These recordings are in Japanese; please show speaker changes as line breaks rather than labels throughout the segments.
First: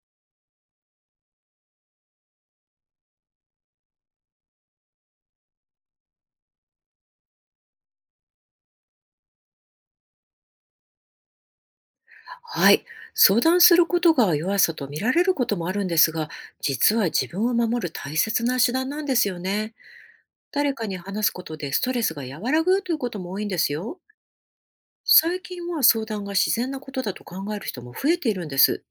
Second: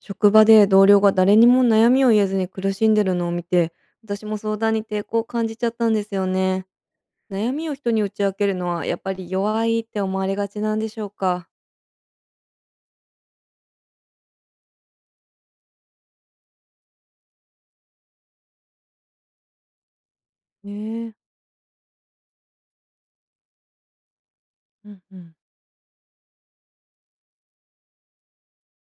職場で同僚が誰にも悩みを言えずに苦しんでるのを見て、私も相談に抵抗を感じちゃったんですよね。悩みを人に打ち明けるのはやっぱり弱いって思われがちなんでしょうか？
はい。相談することが弱さと見られることもあるんですが、実は自分を守る大切な手段なんですよね。
ね
誰かに
え。
話すことでストレスが和らぐということも多いんですよ。
うんうん。
最近は相談が自然なことだと考える人も増えているんです。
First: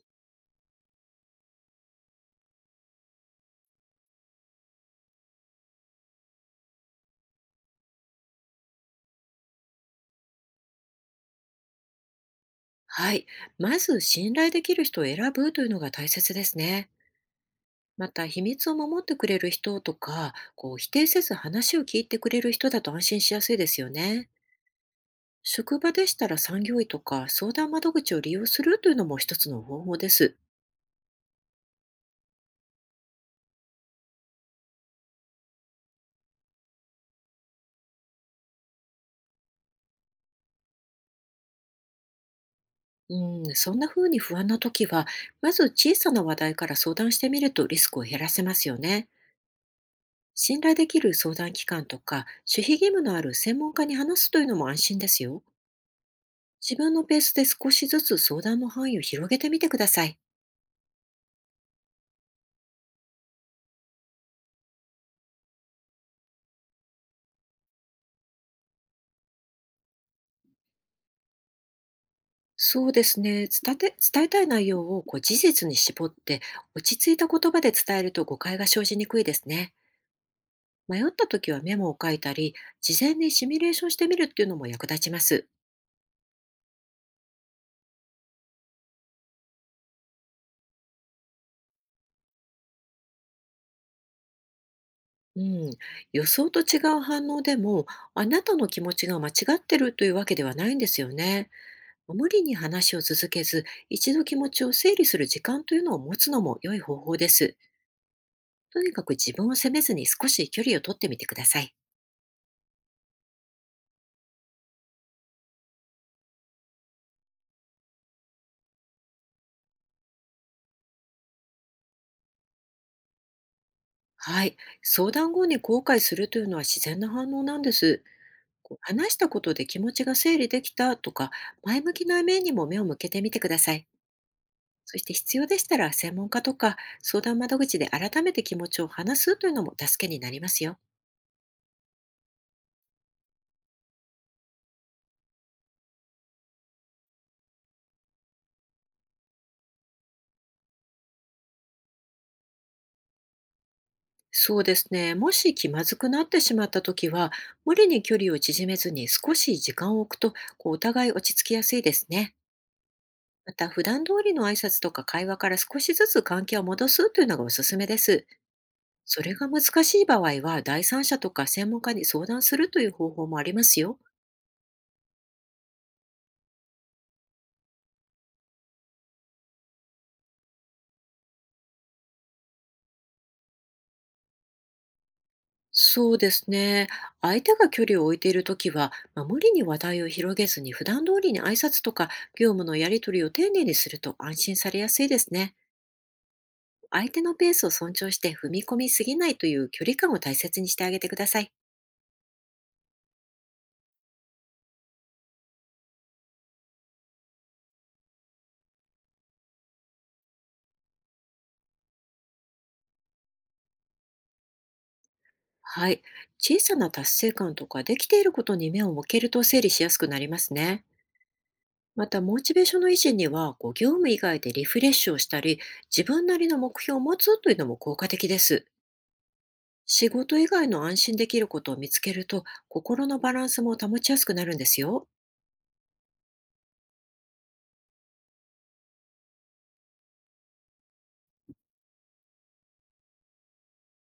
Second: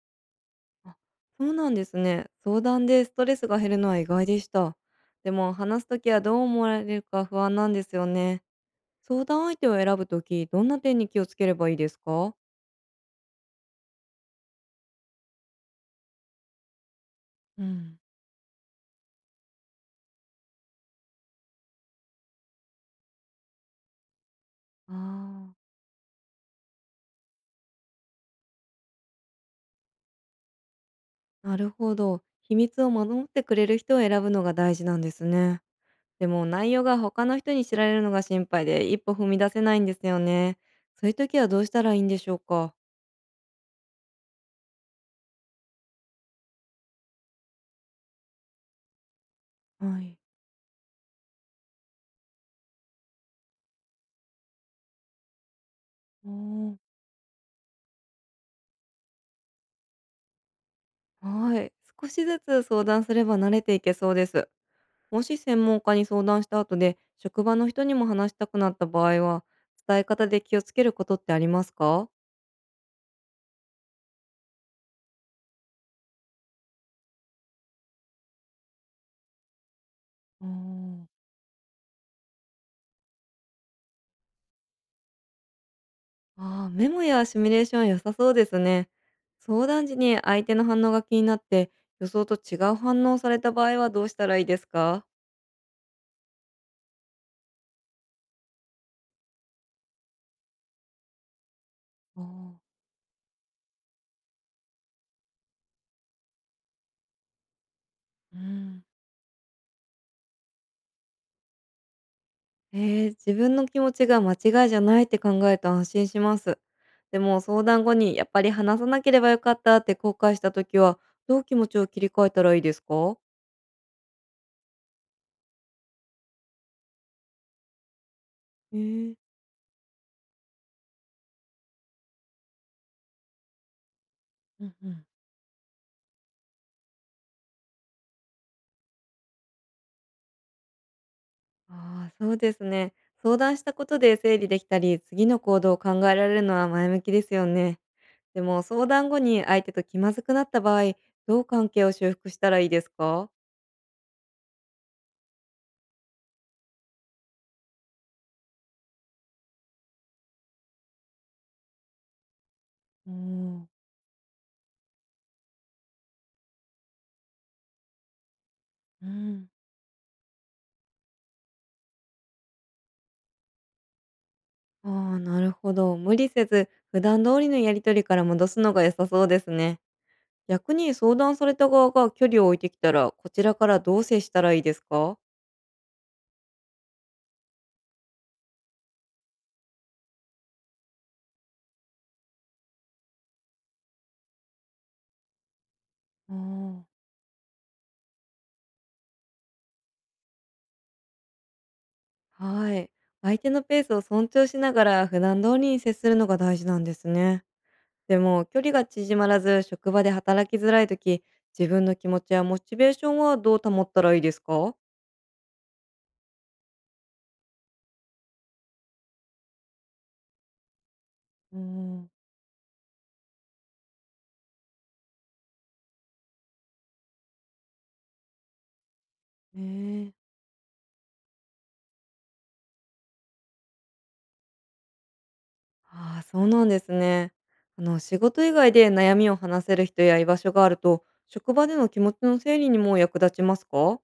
あ、そうなんですね。相談でストレスが減るのは意外でした。でも話すときはどう思われるか不安なんですよね。相談相手を選ぶとき、どんな点に気をつければいいですか？
はい。まず信頼できる人を選ぶというのが大切ですね。
うん。
また、秘密を守ってくれる人とか、こう否定せず話を聞いてくれる人だと安心しやすいですよね。
ああー。
職場でしたら、産業医とか相談窓口を利用するというのも一つの方法です。
なるほど。秘密を守ってくれる人を選ぶのが大事なんですね。でも内容が他の人に知られるのが心配で一歩踏み出せないんですよね。そういう時はどうしたらいいんでしょうか？
うん、そんな風に不安な時は、まず小さな話題から相談してみるとリスクを減らせますよね。
はい。
信頼できる相談機関とか、守秘義務のある専門家に話すというのも安心ですよ。
お
自分のペースで少しずつ相談の範囲を広げてみてください。
ー。はい。少しずつ相談すれば慣れていけそうです。もし専門家に相談した後で職場の人にも話したくなった場合は、伝え方で気をつけることってありますか？
そうですね。伝えたい内容をこう事実に絞って、落ち着いた言葉で伝えると誤解が生じにくいですね。
う
迷
ん。
った時はメモを書いたり、事前にシミュレーションしてみるっていうのも役立ちます。
ああ、メモやシミュレーション良さそうですね。相談時に相手の反応が気になって、予想と違う反応をされた場合はどうしたらいいですか？
うん、予想と違う反応でも、あなたの気持ちが間違ってるというわけではないんですよね。無理に
ああ。
話を続けず、一度気持ちを整理する時間というのを持つのも良い方法です。
う
と
ん。
にかく自分を責めずに少し距離を取ってみてください。
えー、自分の気持ちが間違いじゃないって考えた安心します。でも相談後にやっぱり話さなければよかったって後悔した時は、どう気持ちを切り替えたらいいですか？
はい。相談後に後悔するというのは自然な反応なんです。こ
え
う話
ー。
したことで気持ちが整理できたとか、前向きな面にも目を向けてみてください。
うんう
そし
ん。
て、必要でしたら専門家とか相談窓口で改めて気持ちを話すというのも助けになりますよ。
ああ、そうですね。相談したことで整理できたり次の行動を考えられるのは前向きですよね。でも相談後に相手と気まずくなった場合、どう関係を修復したらいいですか？
そうですね。もし気まずくなってしまった時は、無理に距離を縮めずに少し時間を置くと、こうお互い落ち着きやすいですね。
お
また、
ー。
普段通りの挨拶とか会話から少しずつ関係を戻すというのがおすすめです。
う
それが
ん。
難しい場合は、第三者とか専門家に相談するという方法もありますよ。
ああ、なるほど。無理せず、普段通りのやりとりから戻すのが良さそうですね。逆に相談された側が距離を置いてきたら、こちらからどう接したらいいですか？
そうですね。相手が距離を置いているときは、まあ、無理に話題を広げずに普段通りに挨拶とか業務のやり取りを丁寧にすると安心されやすいですね。
おー。
相手のペースを尊重して踏み込みすぎないという距離感を大切にしてあげてください。
はい。相手のペースを尊重しながら、普段通りに接するのが大事なんですね。でも距離が縮まらず職場で働きづらい時、自分の気持ちやモチベーションはどう保ったらいいですか？
はい。小さな達成感とかできていることに目を向けると整理しやすくなりますね。
う
ま
ん。
た、モチベーションの維持には、こう業務以外でリフレッシュをしたり、自分なりの目標を持つというのも効果的です。
ね
仕
え。
事以外の安心できることを見つけると、心のバランスも保ちやすくなるんですよ。
ああ、そうなんですね。仕事以外で悩みを話せる人や居場所があると職場での気持ちの整理にも役立ちますか？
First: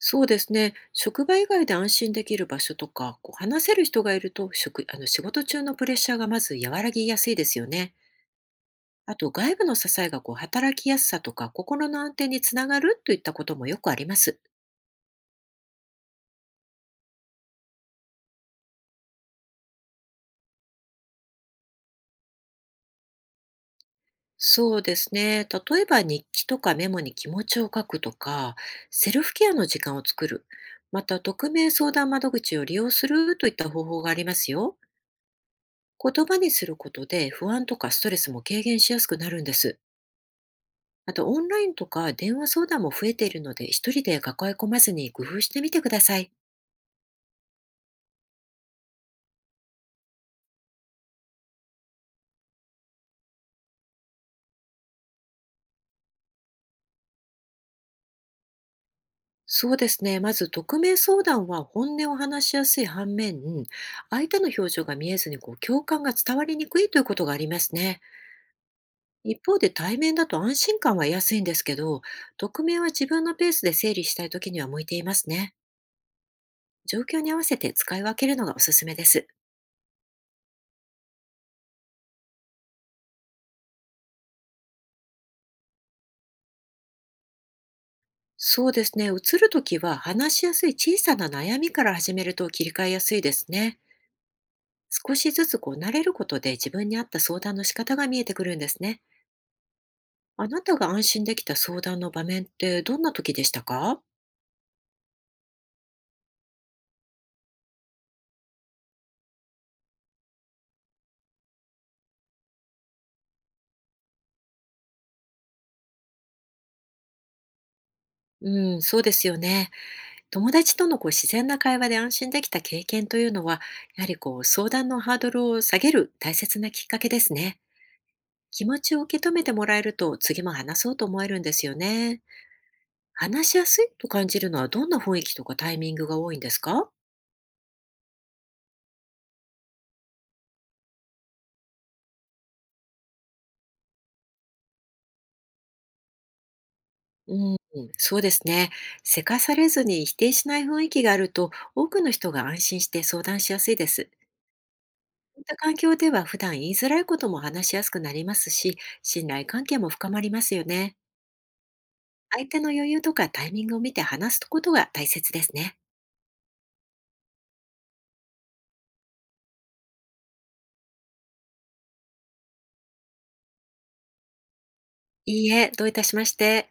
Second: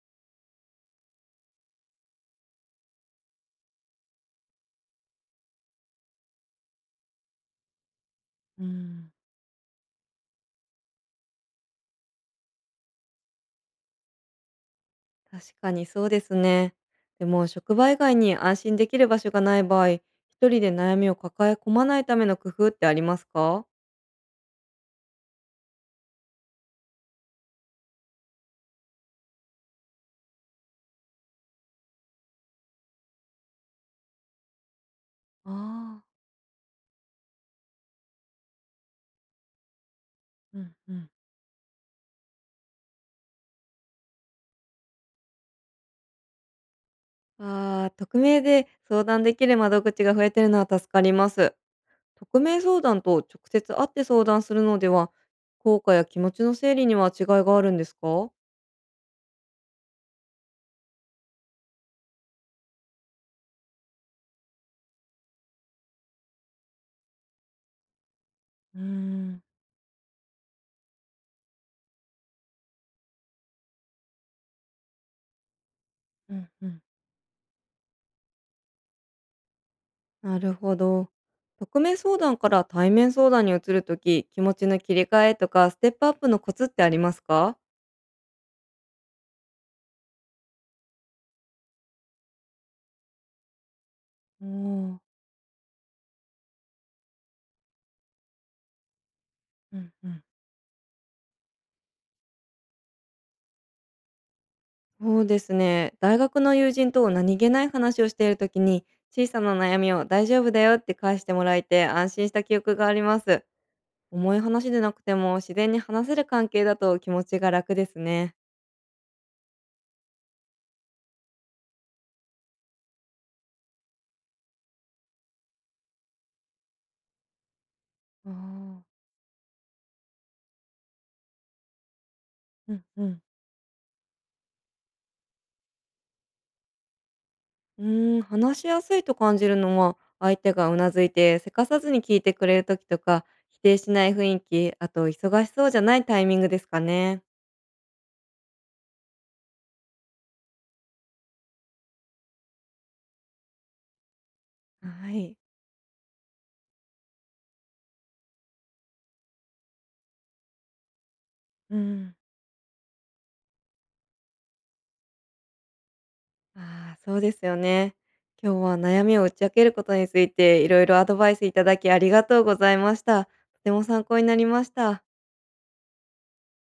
そうですね。職場以外で安心できる場所とか、こう話せる人がいると、職、あの仕事中のプレッシャーがまず和らぎやすいですよね。
うん。
あと、外部の支えがこう働きやすさとか、心の安定につながるといったこともよくあります。
確かにそうですね。でも職場以外に安心できる場所がない場合、一人で悩みを抱え込まないための工夫ってありますか？
そうですね。例えば日記とかメモに気持ちを書くとか、セルフケアの時間を作る。また、匿名相談窓口を利用するといった方法がありますよ。
ああ。
言葉にすることで不安とかストレスも軽減しやすくなるんです。
ー、うんうん。
あと、オンラインとか電話相談も増えているので、一人で抱え込まずに工夫してみてください。
ああ、匿名で相談できる窓口が増えてるのは助かります。匿名相談と直接会って相談するのでは、効果や気持ちの整理には違いがあるんですか？
そうですね。まず、匿名相談は本音を話しやすい反面、相手の表情が見えずにこう共感が伝わりにくいということがありますね。
うー
一
ん。
方で対面だと安心感は得やすいんですけど、匿名は自分のペースで整理したい時には向いていますね。
うんうん。
状況に合わせて使い分けるのがおすすめです。
なるほど。匿名相談から対面相談に移るとき、気持ちの切り替えとかステップアップのコツってありますか？
そうですね。移るときは話しやすい小さな悩みから始めると切り替えやすいですね。
おー。
少しずつこう慣れることで自分に合った相談の仕方が見えてくるんですね。
うんうん。
あなたが安心できた相談の場面ってどんな時でしたか？
そうですね。大学の友人と何気ない話をしているときに、小さな悩みを大丈夫だよって返してもらえて安心した記憶があります。重い話でなくても自然に話せる関係だと気持ちが楽ですね。
うん、そうですよね。友達とのこう自然な会話で安心できた経験というのは、やはりこう相談のハードルを下げる大切なきっかけですね。
あ
気持ち
あ。
を受け止めてもらえると次も話そうと思えるんですよね。
うんうん。
話しやすいと感じるのはどんな雰囲気とかタイミングが多いんですか？
うーん、話しやすいと感じるのは、相手がうなずいてせかさずに聞いてくれるときとか、否定しない雰囲気、あと忙しそうじゃないタイミングですかね。
うん、そうですね。せかされずに否定しない雰囲気があると、多くの人が安心して相談しやすいです。
はい。
こういった環境では普段言いづらいことも話しやすくなりますし、信頼関係も深まりますよね。
うん。
相手の余裕とかタイミングを見て話すことが大切ですね。
ああ、そうですよね。今日は悩みを打ち明けることについて、いろいろアドバイスいただきありがとうございました。とても参考になりました。
いいえ、どういたしまして。